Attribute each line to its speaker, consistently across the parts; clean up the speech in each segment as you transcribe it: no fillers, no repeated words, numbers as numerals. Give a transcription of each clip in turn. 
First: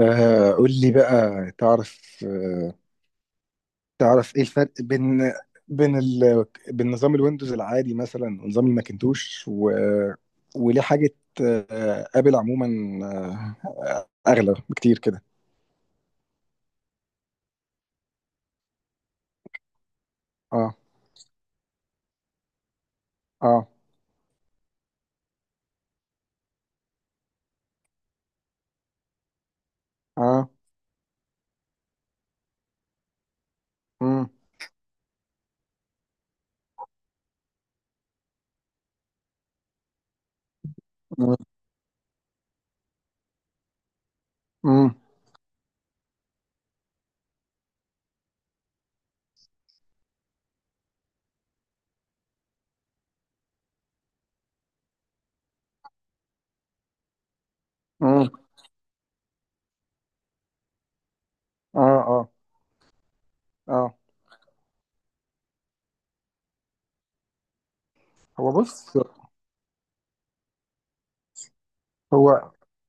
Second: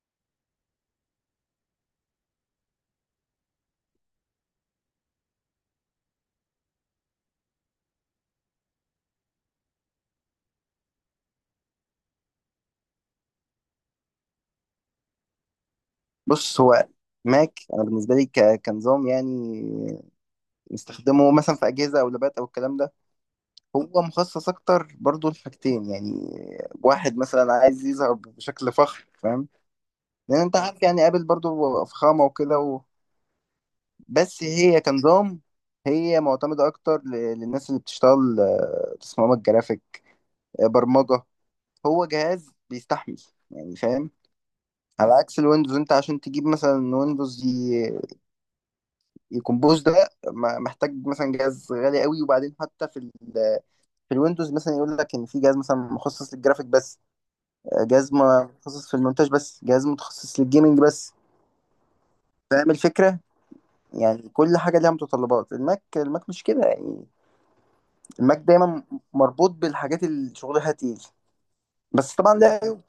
Speaker 1: قول لي بقى. تعرف آه تعرف ايه الفرق بين نظام الويندوز العادي مثلا ونظام الماكنتوش وليه حاجة؟ ابل عموما آه اغلى بكتير كده.
Speaker 2: بص. هو ماك، انا بالنسبه لي كنظام يعني
Speaker 1: اه.
Speaker 2: نستخدمه مثلا في اجهزه او لابات او الكلام ده.
Speaker 1: اه.
Speaker 2: هو مخصص اكتر برضو لحاجتين يعني: واحد مثلا عايز يظهر بشكل فخم، فاهم، لان
Speaker 1: اه.
Speaker 2: انت عارف يعني ابل برضو فخامه وكده
Speaker 1: امم.
Speaker 2: بس هي كنظام، هي معتمده اكتر للناس اللي بتشتغل تصميمات جرافيك، برمجه.
Speaker 1: امم.
Speaker 2: هو جهاز بيستحمل يعني، فاهم.
Speaker 1: امم.
Speaker 2: على عكس الويندوز انت عشان تجيب مثلا ويندوز، الكمبوز ده محتاج مثلا جهاز غالي قوي، وبعدين حتى في ال، في الويندوز مثلا يقول لك ان في جهاز مثلا مخصص للجرافيك بس، جهاز
Speaker 1: امم.
Speaker 2: متخصص في المونتاج بس، جهاز متخصص للجيمنج بس.
Speaker 1: اه. اه.
Speaker 2: فاهم الفكرة؟
Speaker 1: اه.
Speaker 2: يعني كل حاجة ليها متطلبات. الماك الماك مش كده يعني. الماك
Speaker 1: هو
Speaker 2: دايما
Speaker 1: بص
Speaker 2: مربوط بالحاجات اللي شغلها تقيل، بس طبعا
Speaker 1: هو
Speaker 2: لها عيوب.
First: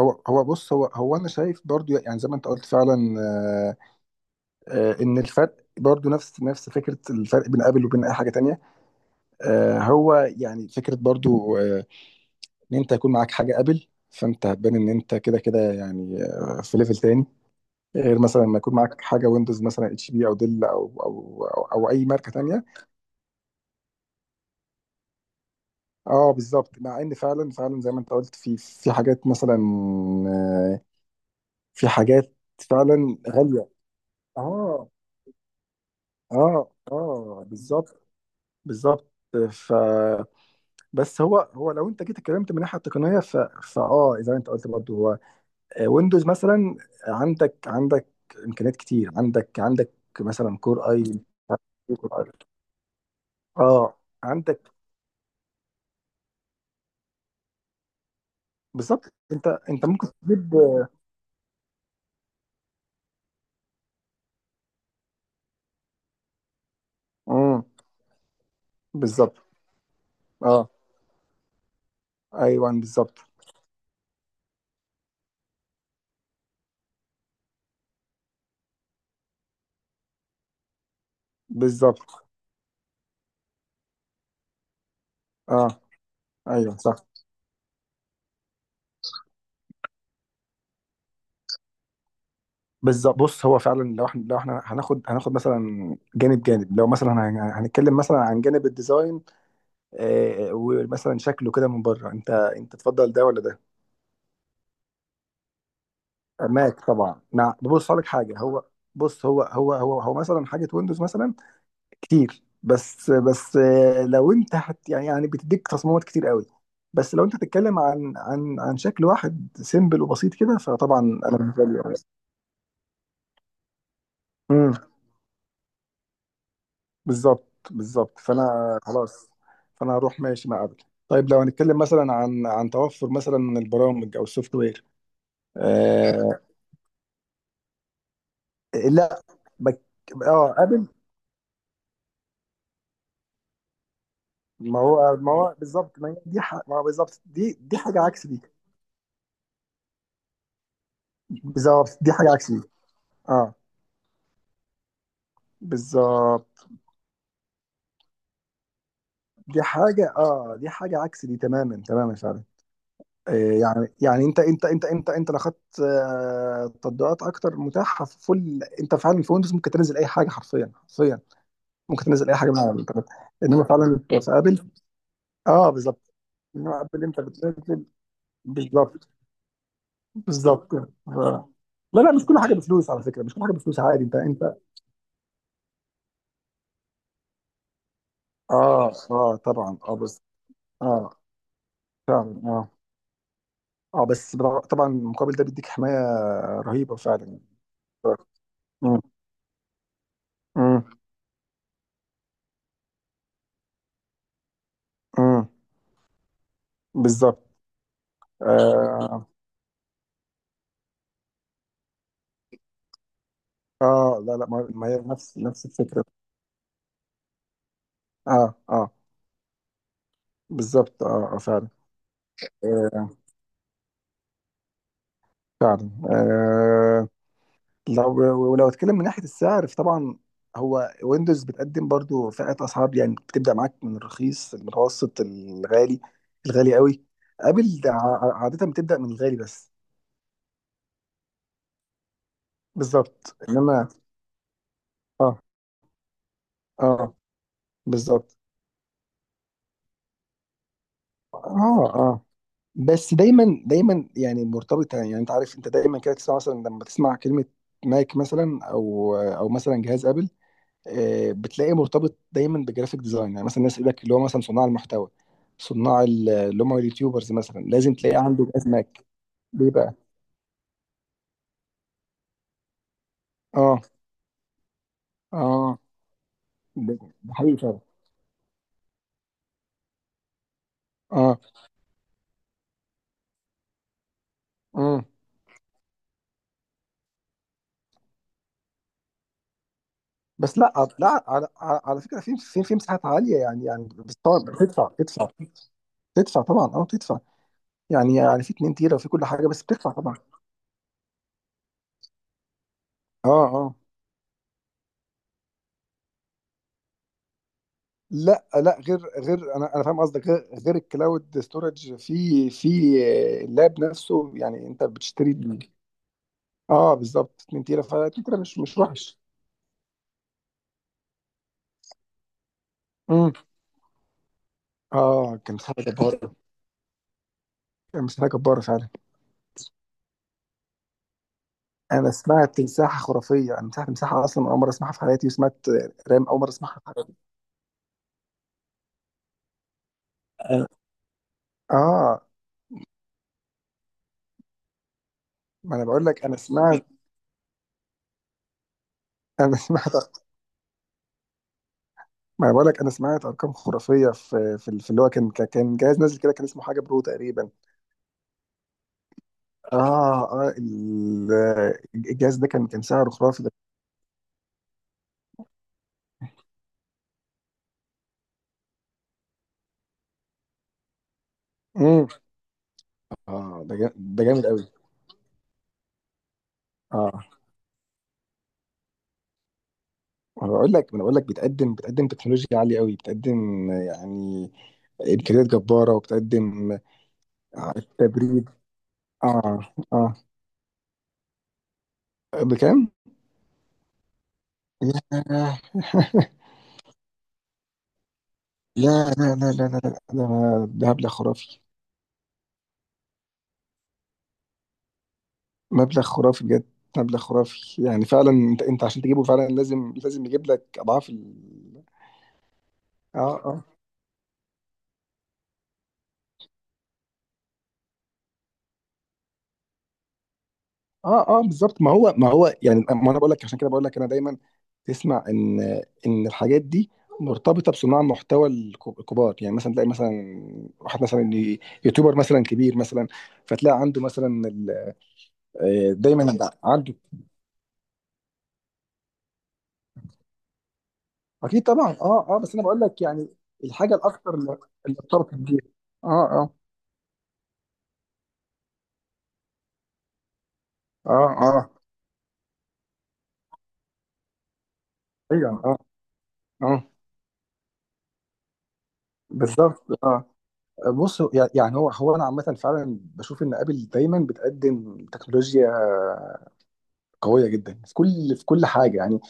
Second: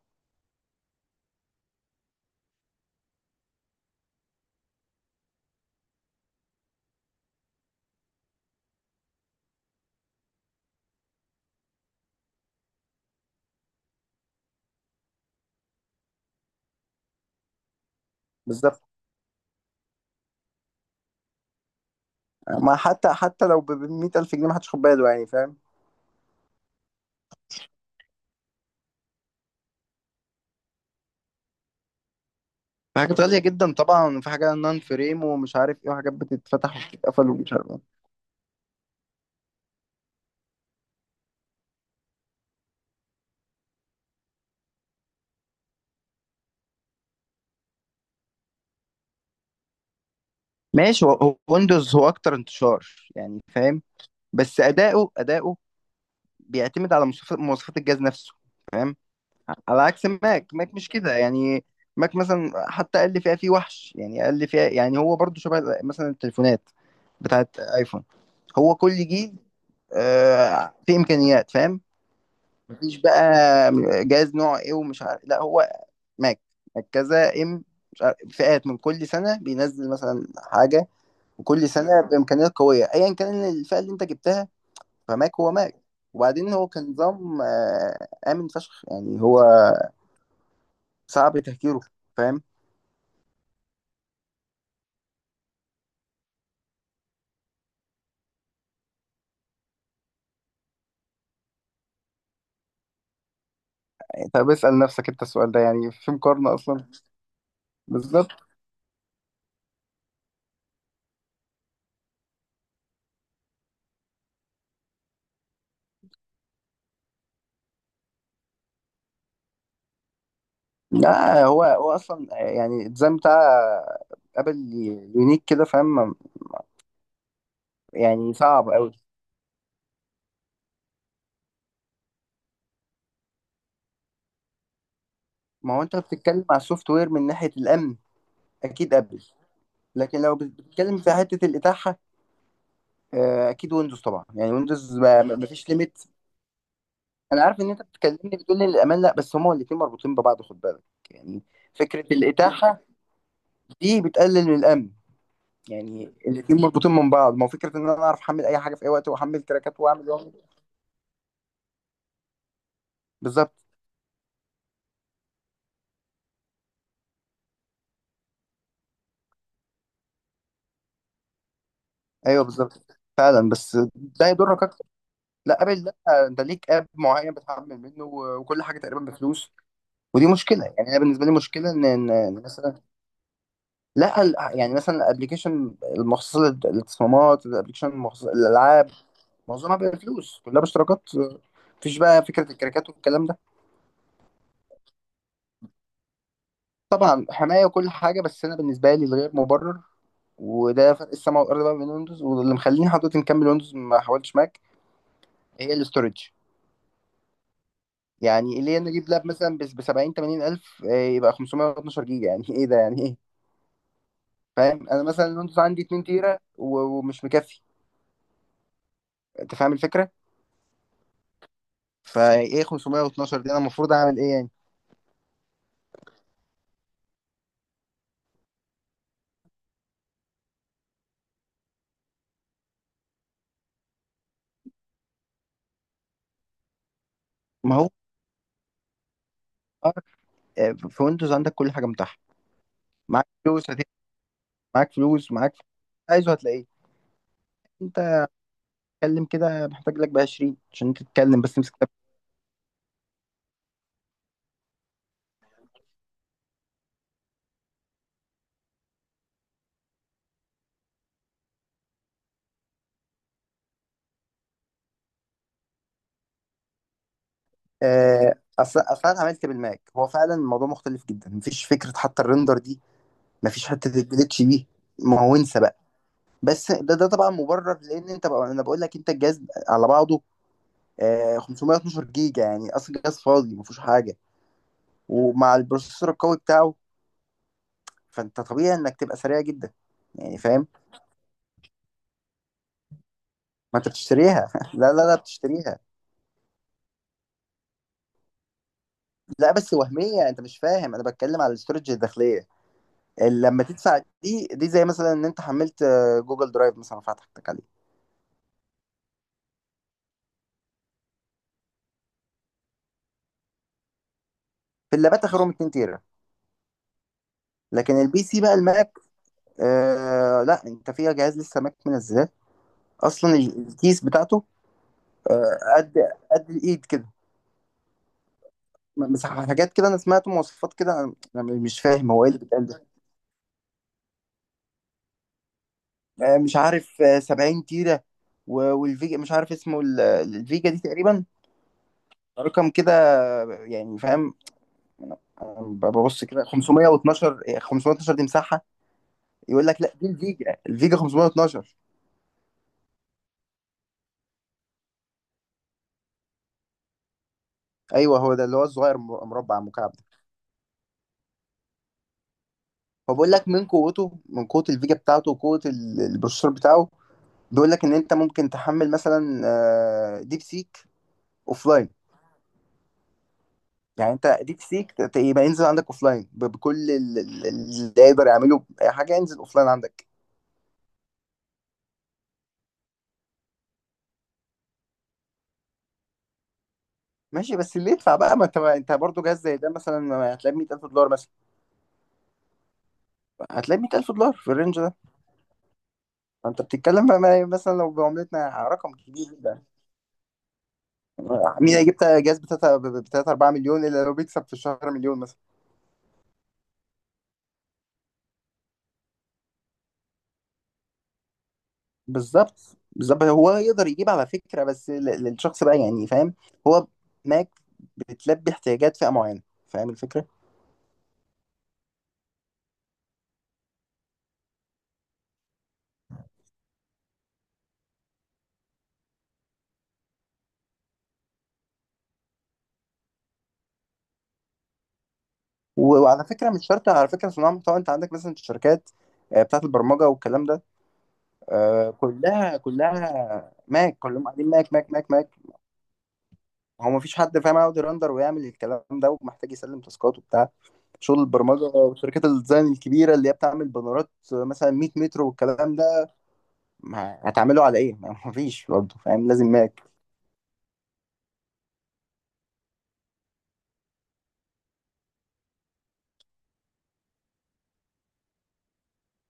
Speaker 1: هو بص، هو انا شايف برضو، يعني زي ما انت قلت فعلا. ان الفرق برضو نفس فكرة الفرق بين ابل وبين اي حاجة تانية. هو يعني فكرة برضو، ان انت يكون معاك حاجة ابل فانت هتبان ان انت كده كده، يعني في ليفل تاني. غير مثلا لما يكون
Speaker 2: بالظبط،
Speaker 1: معاك حاجة ويندوز، مثلا اتش بي او ديل أو اي ماركة تانية.
Speaker 2: ما حتى لو ب 100,000 جنيه، ما حدش خد باله، يعني فاهم.
Speaker 1: اه، بالظبط. مع ان فعلا فعلا زي ما انت قلت، في حاجات مثلا، آه، في حاجات
Speaker 2: في
Speaker 1: فعلا
Speaker 2: حاجات غالية
Speaker 1: غالية.
Speaker 2: جدا طبعا، في حاجة نان
Speaker 1: اه.
Speaker 2: فريم ومش عارف ايه، وحاجات
Speaker 1: اه.
Speaker 2: بتتفتح وبتتقفل
Speaker 1: اه،
Speaker 2: ومش عارف.
Speaker 1: بالظبط. بالظبط. ف بس هو، لو انت جيت اتكلمت من الناحيه التقنيه، ف... فاه زي ما انت قلت برضه. هو ويندوز مثلا عندك امكانيات كتير، عندك مثلا كور اي.
Speaker 2: ماشي. هو ويندوز هو
Speaker 1: كور اي
Speaker 2: اكتر انتشار، يعني فاهم،
Speaker 1: اه
Speaker 2: بس
Speaker 1: عندك.
Speaker 2: اداؤه بيعتمد على مواصفات الجهاز نفسه، فاهم.
Speaker 1: بالظبط. انت
Speaker 2: على
Speaker 1: انت ممكن
Speaker 2: عكس ماك
Speaker 1: تجيب.
Speaker 2: ماك مش كده يعني. ماك مثلا حتى اقل فئه فيه وحش، يعني اقل فئه، يعني هو برضو شبه مثلا التليفونات بتاعت
Speaker 1: امم.
Speaker 2: ايفون. هو كل جيل
Speaker 1: بالظبط. اه.
Speaker 2: فيه امكانيات، فاهم.
Speaker 1: ايوه،
Speaker 2: مفيش
Speaker 1: بالظبط.
Speaker 2: بقى جهاز نوع ايه ومش عارف، لا. هو ماك، ماك كذا ام مش عارف، فئات. من كل سنه بينزل مثلا حاجه، وكل سنه
Speaker 1: بالظبط.
Speaker 2: بامكانيات قويه ايا كان الفئه اللي انت جبتها. فماك هو
Speaker 1: اه.
Speaker 2: ماك. وبعدين هو
Speaker 1: ايوه،
Speaker 2: كان
Speaker 1: صح.
Speaker 2: نظام امن فشخ، يعني هو صعب تهكيره، فاهم.
Speaker 1: بالظبط. بص، هو فعلا لو احنا هناخد مثلا جانب، لو مثلا هنتكلم مثلا عن جانب الديزاين، ومثلا شكله كده من بره. انت تفضل ده ولا ده؟
Speaker 2: طب اسال نفسك انت السؤال ده، يعني في مقارنه
Speaker 1: ماك
Speaker 2: اصلا؟
Speaker 1: طبعا. بص، هقول لك
Speaker 2: بالظبط.
Speaker 1: حاجه. هو بص هو هو هو هو مثلا حاجه ويندوز، مثلا كتير. بس، لو انت يعني بتديك تصميمات كتير قوي. بس لو انت هتتكلم عن شكل واحد سيمبل وبسيط كده، فطبعا انا
Speaker 2: لا، هو
Speaker 1: بالنسبه لي.
Speaker 2: هو اصلا يعني الديزاين بتاع ابل
Speaker 1: امم.
Speaker 2: يونيك كده، فاهم،
Speaker 1: بالظبط. بالظبط.
Speaker 2: يعني صعب
Speaker 1: فانا
Speaker 2: قوي.
Speaker 1: خلاص، فانا هروح ماشي مع ابل. طيب، لو هنتكلم مثلا عن توفر مثلا البرامج او السوفت وير،
Speaker 2: ما هو انت
Speaker 1: آه.
Speaker 2: بتتكلم على السوفت وير من ناحيه الامن، اكيد
Speaker 1: لا.
Speaker 2: ابل.
Speaker 1: بك
Speaker 2: لكن لو
Speaker 1: اه ابل.
Speaker 2: بتتكلم في حته الاتاحه، اكيد ويندوز طبعا، يعني
Speaker 1: ما
Speaker 2: ويندوز
Speaker 1: هو،
Speaker 2: ما
Speaker 1: ما
Speaker 2: ما
Speaker 1: هو
Speaker 2: فيش
Speaker 1: بالظبط،
Speaker 2: ليميت.
Speaker 1: ما هي دي ما هو بالظبط.
Speaker 2: انا
Speaker 1: دي
Speaker 2: عارف ان
Speaker 1: دي
Speaker 2: انت
Speaker 1: حاجة عكس
Speaker 2: بتكلمني
Speaker 1: دي.
Speaker 2: بتقول لي الامان، لا بس هما الاتنين مربوطين ببعض، خد بالك يعني.
Speaker 1: بالظبط،
Speaker 2: فكره
Speaker 1: دي حاجة عكس دي.
Speaker 2: الاتاحه
Speaker 1: اه،
Speaker 2: دي بتقلل من الامن، يعني الاتنين
Speaker 1: بالظبط.
Speaker 2: مربوطين من بعض. ما هو فكره ان انا اعرف احمل اي حاجه في اي وقت، واحمل تراكات، واعمل إيه واعمل إيه.
Speaker 1: دي حاجة عكس دي تماما تماما فعلا. آه
Speaker 2: بالظبط.
Speaker 1: يعني انت لو خدت تطبيقات اكتر متاحة في فل، انت فعلا في ويندوز ممكن تنزل اي حاجة، حرفيا حرفيا ممكن تنزل اي
Speaker 2: ايوه
Speaker 1: حاجة من على
Speaker 2: بالظبط
Speaker 1: الانترنت.
Speaker 2: فعلا،
Speaker 1: انما
Speaker 2: بس
Speaker 1: فعلا في
Speaker 2: ده يضرك
Speaker 1: ابل.
Speaker 2: اكتر. لا
Speaker 1: اه،
Speaker 2: ابل لا،
Speaker 1: بالظبط.
Speaker 2: انت ليك
Speaker 1: انما
Speaker 2: اب
Speaker 1: ابل انت
Speaker 2: معين بتحمل
Speaker 1: بتنزل.
Speaker 2: منه، وكل حاجه تقريبا
Speaker 1: بالظبط.
Speaker 2: بفلوس. ودي مشكله
Speaker 1: بالظبط.
Speaker 2: يعني، انا بالنسبه لي
Speaker 1: آه.
Speaker 2: مشكله، ان
Speaker 1: لا، لا، مش كل
Speaker 2: إن
Speaker 1: حاجة
Speaker 2: مثلا،
Speaker 1: بفلوس على فكرة، مش كل حاجة بفلوس عادي. انت
Speaker 2: لا
Speaker 1: انت
Speaker 2: يعني مثلا الابلكيشن المخصص للتصميمات، الابلكيشن المخصص للالعاب،
Speaker 1: اه. اه،
Speaker 2: معظمها
Speaker 1: طبعا. اه بس.
Speaker 2: بفلوس، كلها باشتراكات.
Speaker 1: اه،
Speaker 2: مفيش بقى
Speaker 1: فعلا.
Speaker 2: فكره
Speaker 1: اه.
Speaker 2: الكراكات والكلام ده.
Speaker 1: اه، بس طبعا المقابل ده بيديك حماية رهيبة فعلا
Speaker 2: طبعا
Speaker 1: يعني.
Speaker 2: حمايه وكل حاجه، بس انا بالنسبه
Speaker 1: مم.
Speaker 2: لي الغير مبرر،
Speaker 1: مم.
Speaker 2: وده فرق السماء والارض بقى بين ويندوز، واللي مخليني حضرتك نكمل ويندوز ما حاولتش ماك،
Speaker 1: مم.
Speaker 2: هي الاستورج.
Speaker 1: بالظبط.
Speaker 2: يعني ليه انا اجيب لاب
Speaker 1: آه,
Speaker 2: مثلا ب 70 80 الف يبقى 512 جيجا؟ يعني ايه ده، يعني ايه؟
Speaker 1: اه. لا لا، ما
Speaker 2: فاهم؟
Speaker 1: هي
Speaker 2: انا مثلا
Speaker 1: نفس
Speaker 2: الويندوز
Speaker 1: نفس
Speaker 2: عندي
Speaker 1: الفكرة.
Speaker 2: 2 تيرا ومش مكفي،
Speaker 1: اه. اه،
Speaker 2: انت فاهم الفكره.
Speaker 1: بالظبط. اه. اه، فعلا.
Speaker 2: فايه
Speaker 1: آه،
Speaker 2: 512 دي؟ انا المفروض اعمل ايه يعني؟
Speaker 1: فعلا. لو، ولو اتكلم من ناحيه السعر، فطبعا هو ويندوز بتقدم برضو فئات اسعار، يعني بتبدا معاك من الرخيص، المتوسط، الغالي، الغالي قوي.
Speaker 2: ما
Speaker 1: ابل
Speaker 2: هو
Speaker 1: عاده بتبدا من الغالي بس.
Speaker 2: في ويندوز عندك كل حاجه متاحه. معاك
Speaker 1: بالظبط.
Speaker 2: فلوس
Speaker 1: انما
Speaker 2: معاك فلوس،
Speaker 1: اه.
Speaker 2: معاك فلوس. عايزه هتلاقيه.
Speaker 1: اه،
Speaker 2: انت
Speaker 1: بالظبط.
Speaker 2: اتكلم كده، محتاج لك ب 20 عشان تتكلم، بس امسك لاب.
Speaker 1: اه. اه، بس دايما دايما يعني مرتبطه، يعني انت عارف، انت دايما كده تسمع مثلا، لما تسمع كلمه ماك مثلا، او مثلا جهاز ابل، بتلاقيه مرتبط دايما بجرافيك ديزاين. يعني مثلا الناس يقول لك، اللي هو مثلا صناع المحتوى، صناع اللي هم اليوتيوبرز، مثلا لازم تلاقي عنده جهاز
Speaker 2: اصل
Speaker 1: ماك.
Speaker 2: اصل انا عملت
Speaker 1: ليه
Speaker 2: بالماك،
Speaker 1: بقى؟
Speaker 2: هو فعلا الموضوع مختلف جدا. مفيش فكره حتى الريندر دي، مفيش
Speaker 1: اه.
Speaker 2: حته الجليتش دي. ما هو انسى بقى.
Speaker 1: اه،
Speaker 2: بس
Speaker 1: ده
Speaker 2: ده ده طبعا
Speaker 1: ده حقيقي
Speaker 2: مبرر،
Speaker 1: فعلا.
Speaker 2: لان انت بقى، انا بقول لك، انت الجهاز على بعضه
Speaker 1: اه.
Speaker 2: 512 جيجا، يعني اصل الجهاز فاضي مفيهوش حاجه،
Speaker 1: امم.
Speaker 2: ومع البروسيسور القوي بتاعه، فانت طبيعي انك تبقى سريع جدا، يعني
Speaker 1: بس
Speaker 2: فاهم.
Speaker 1: لا، على فكره، في في مساحات عاليه يعني،
Speaker 2: ما
Speaker 1: يعني
Speaker 2: انت
Speaker 1: بس طبعا
Speaker 2: بتشتريها
Speaker 1: بتدفع.
Speaker 2: لا لا لا،
Speaker 1: تدفع.
Speaker 2: بتشتريها.
Speaker 1: تدفع طبعا. اه، تدفع. يعني يعني في 2 تيرا وفي كل حاجه،
Speaker 2: لا
Speaker 1: بس
Speaker 2: بس
Speaker 1: بتدفع طبعا.
Speaker 2: وهميه، انت مش فاهم، انا بتكلم على الاستورج الداخليه.
Speaker 1: اه.
Speaker 2: لما
Speaker 1: اه.
Speaker 2: تدفع، دي دي زي مثلا ان انت حملت جوجل درايف مثلا فتحتك عليه.
Speaker 1: لا لا، غير غير انا فاهم قصدك. غير الكلاود ستورج، في اللاب نفسه. يعني انت
Speaker 2: في اللابات
Speaker 1: بتشتري
Speaker 2: اخرهم 2 تيرا.
Speaker 1: اه، بالظبط. 2 تيرا، ف
Speaker 2: لكن البي
Speaker 1: 2 تيرا
Speaker 2: سي بقى،
Speaker 1: مش
Speaker 2: الماك،
Speaker 1: وحش.
Speaker 2: آه لا، انت فيها جهاز لسه ماك منزلاه
Speaker 1: امم.
Speaker 2: اصلا، الكيس بتاعته
Speaker 1: اه، كان
Speaker 2: آه
Speaker 1: مساحه
Speaker 2: قد
Speaker 1: جباره.
Speaker 2: قد الايد كده.
Speaker 1: كان مساحه جباره فعلا.
Speaker 2: مساحه حاجات كده، انا سمعت مواصفات كده، انا مش
Speaker 1: انا
Speaker 2: فاهم هو ايه اللي
Speaker 1: سمعت
Speaker 2: بيتقال ده.
Speaker 1: مساحه خرافيه. انا سمعت مساحه، اصلا اول مره اسمعها في حياتي، وسمعت رام اول مره
Speaker 2: مش
Speaker 1: اسمعها في
Speaker 2: عارف،
Speaker 1: حياتي.
Speaker 2: 70 تيرة، والفيجا مش عارف اسمه،
Speaker 1: أنا-
Speaker 2: الفيجا دي تقريبا
Speaker 1: اه.
Speaker 2: رقم كده، يعني فاهم.
Speaker 1: ما انا بقول لك،
Speaker 2: ببص
Speaker 1: انا
Speaker 2: كده
Speaker 1: سمعت.
Speaker 2: 512، 512 دي مساحة؟
Speaker 1: انا
Speaker 2: يقول لك لا،
Speaker 1: سمعت.
Speaker 2: دي الفيجا، الفيجا 512.
Speaker 1: ما انا بقول لك، انا سمعت ارقام خرافيه في اللي هو، كان كان جهاز نازل كده، كان اسمه حاجه برو تقريبا.
Speaker 2: ايوه، هو ده اللي هو الصغير مربع مكعب ده.
Speaker 1: اه. الجهاز ده، كان كان سعره
Speaker 2: فبقول
Speaker 1: خرافي
Speaker 2: لك
Speaker 1: ده.
Speaker 2: من قوته، من قوة الفيجا بتاعته وقوة البروسيسور بتاعه، بيقول لك ان انت ممكن تحمل مثلا ديب سيك، اوف.
Speaker 1: امم. اه، ده
Speaker 2: يعني
Speaker 1: ده
Speaker 2: انت
Speaker 1: جامد
Speaker 2: ديب
Speaker 1: قوي.
Speaker 2: سيك يبقى ينزل عندك اوفلاين، بكل ال،
Speaker 1: اه،
Speaker 2: ال، اللي يقدر يعمله اي حاجه ينزل اوفلاين عندك.
Speaker 1: انا بقول لك، انا بقول لك بتقدم، بتقدم تكنولوجيا عاليه قوي، بتقدم يعني امكانيات جباره، وبتقدم
Speaker 2: ماشي، بس اللي يدفع بقى.
Speaker 1: تبريد.
Speaker 2: ما انت برضه جهاز زي
Speaker 1: اه.
Speaker 2: ده مثلا،
Speaker 1: اه.
Speaker 2: ما هتلاقي 100,000 دولار مثلا؟
Speaker 1: بكام؟
Speaker 2: هتلاقي 100,000 دولار في الرينج ده.
Speaker 1: ياه.
Speaker 2: فانت بتتكلم بقى مثلا لو بعملتنا رقم
Speaker 1: لا
Speaker 2: كبير
Speaker 1: لا لا
Speaker 2: جدا،
Speaker 1: لا لا. لا، ده ده مبلغ خرافي.
Speaker 2: مين هيجيب جهاز ب 3 4 مليون، الا لو بيكسب في الشهر مليون مثلا؟
Speaker 1: مبلغ خرافي بجد. مبلغ خرافي يعني. فعلا انت، عشان تجيبه فعلا لازم، لازم يجيب لك اضعاف ال...
Speaker 2: بالظبط، بالظبط.
Speaker 1: اه.
Speaker 2: هو
Speaker 1: اه.
Speaker 2: يقدر يجيب على فكره، بس للشخص بقى، يعني فاهم. هو ماك بتلبي احتياجات فئه معينه، فاهم الفكره.
Speaker 1: اه. اه، بالظبط. ما هو، ما هو يعني، ما انا بقول لك، عشان كده بقول لك. انا دايما تسمع ان، ان الحاجات دي مرتبطه بصناع محتوى الكبار. يعني مثلا تلاقي مثلا واحد مثلا يوتيوبر مثلا كبير مثلا، فتلاقي عنده مثلا
Speaker 2: وعلى
Speaker 1: دايما
Speaker 2: فكره مش شرط
Speaker 1: عنده.
Speaker 2: على فكره صناع محتوى، انت عندك مثلا الشركات بتاعت البرمجه والكلام ده،
Speaker 1: اكيد طبعا. اه. اه، بس
Speaker 2: كلها
Speaker 1: انا بقول لك يعني
Speaker 2: كلها
Speaker 1: الحاجه
Speaker 2: ماك، كلهم
Speaker 1: الاكثر
Speaker 2: قاعدين
Speaker 1: اللي
Speaker 2: ماك ماك ماك ماك.
Speaker 1: ارتبطت بيها. اه. اه.
Speaker 2: هو ما فيش حد فاهم يقعد يرندر ويعمل الكلام ده، ومحتاج يسلم تاسكات وبتاع، شغل
Speaker 1: اه.
Speaker 2: البرمجه
Speaker 1: اه.
Speaker 2: وشركات الديزاين الكبيره اللي هي بتعمل بانرات مثلا 100 متر
Speaker 1: ايوه.
Speaker 2: والكلام
Speaker 1: اه.
Speaker 2: ده،
Speaker 1: اه،
Speaker 2: ما هتعمله على ايه؟ ما فيش برضه فاهم، لازم
Speaker 1: بالظبط.
Speaker 2: ماك.
Speaker 1: اه. بص، يعني هو انا عامه فعلا بشوف ان ابل دايما بتقدم تكنولوجيا قويه جدا في كل، في كل حاجه يعني.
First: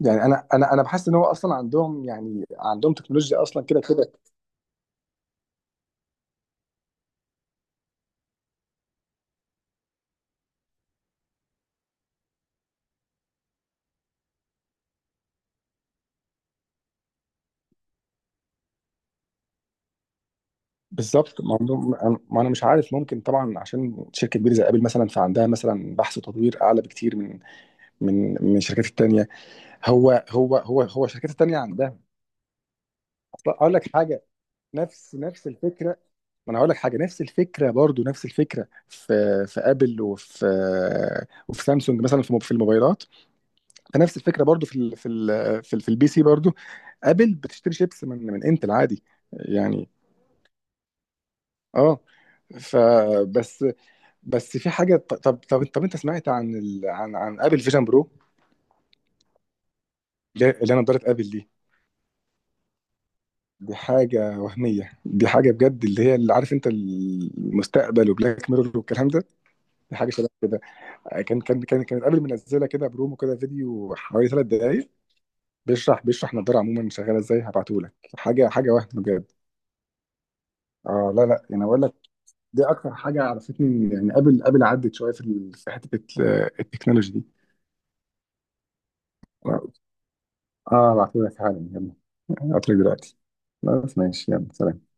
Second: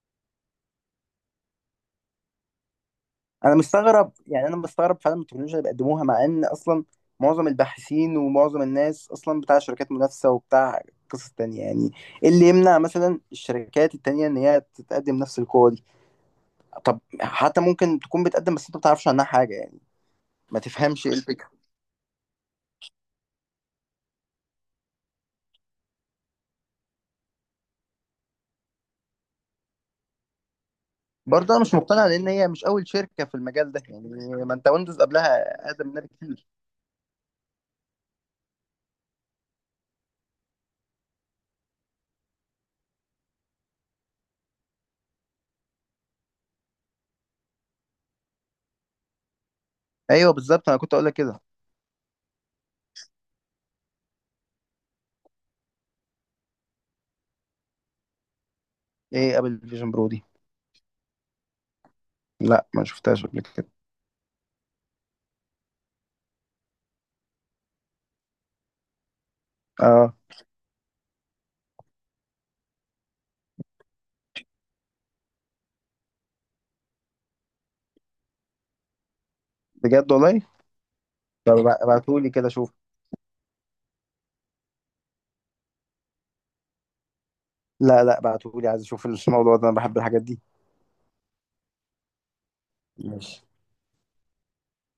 Speaker 1: يعني انا بحس ان هو اصلا عندهم، يعني عندهم تكنولوجيا
Speaker 2: انا
Speaker 1: اصلا كده
Speaker 2: مستغرب،
Speaker 1: كده.
Speaker 2: يعني انا مستغرب فعلا من التكنولوجيا اللي بيقدموها، مع ان اصلا معظم الباحثين ومعظم الناس اصلا بتاع شركات منافسه وبتاع قصص تانية يعني. ايه اللي يمنع مثلا الشركات التانية ان هي تتقدم نفس القوة دي؟ طب حتى ممكن تكون بتقدم، بس انت ما بتعرفش عنها حاجة، يعني ما تفهمش ايه
Speaker 1: بالظبط.
Speaker 2: الفكرة.
Speaker 1: ما عندهم. ما انا مش عارف. ممكن طبعا، عشان شركه كبيره زي ابل، مثلا فعندها مثلا بحث وتطوير اعلى بكتير من، الشركات التانيه. هو هو هو هو الشركات
Speaker 2: برضه
Speaker 1: التانيه
Speaker 2: انا مش
Speaker 1: عندها
Speaker 2: مقتنع، لان هي مش اول شركة في
Speaker 1: اصلا.
Speaker 2: المجال
Speaker 1: اقول
Speaker 2: ده
Speaker 1: لك
Speaker 2: يعني،
Speaker 1: حاجه،
Speaker 2: ما انت ويندوز
Speaker 1: نفس
Speaker 2: قبلها اقدم
Speaker 1: الفكره.
Speaker 2: منها بكتير.
Speaker 1: ما انا هقول لك حاجه، نفس الفكره برضو، نفس الفكره في، في ابل وفي، سامسونج مثلا في، في الموبايلات. فنفس الفكره برضو في ال، في ال، في البي سي برضو. ابل بتشتري شيبس من انتل عادي يعني.
Speaker 2: ايوه بالظبط، انا كنت اقول لك كده.
Speaker 1: اه، فبس. بس في حاجه، ط- طب طب طب انت سمعت عن ال، عن ابل فيجن برو؟
Speaker 2: ايه ابل فيجن برو دي؟
Speaker 1: اللي هي، اللي انا نضاره ابل دي.
Speaker 2: لا، ما شفتهاش قبل كده.
Speaker 1: دي حاجه وهميه، دي حاجه بجد. اللي هي، اللي، عارف انت، المستقبل وبلاك ميرور والكلام ده. دي حاجه
Speaker 2: اه،
Speaker 1: شبه كده. كانت ابل منزله كده برومو كده، فيديو حوالي 3 دقائق، بيشرح نضاره عموما شغاله ازاي. هبعته لك حاجه، حاجه وهم بجد.
Speaker 2: بجد والله؟
Speaker 1: اه. لا لا يعني
Speaker 2: طب
Speaker 1: انا بقول لك،
Speaker 2: ابعتهولي كده
Speaker 1: دي
Speaker 2: شوف.
Speaker 1: اكتر حاجه عرفتني يعني، قبل قبل عدت شويه في في حته التكنولوجي دي.
Speaker 2: لا لا، بعتهولي، عايز اشوف الموضوع ده، انا بحب الحاجات دي.
Speaker 1: اه، بعتهولك حالا. يلا، هبعتلك دلوقتي.
Speaker 2: ماشي.
Speaker 1: خلاص، ماشي. يلا، سلام.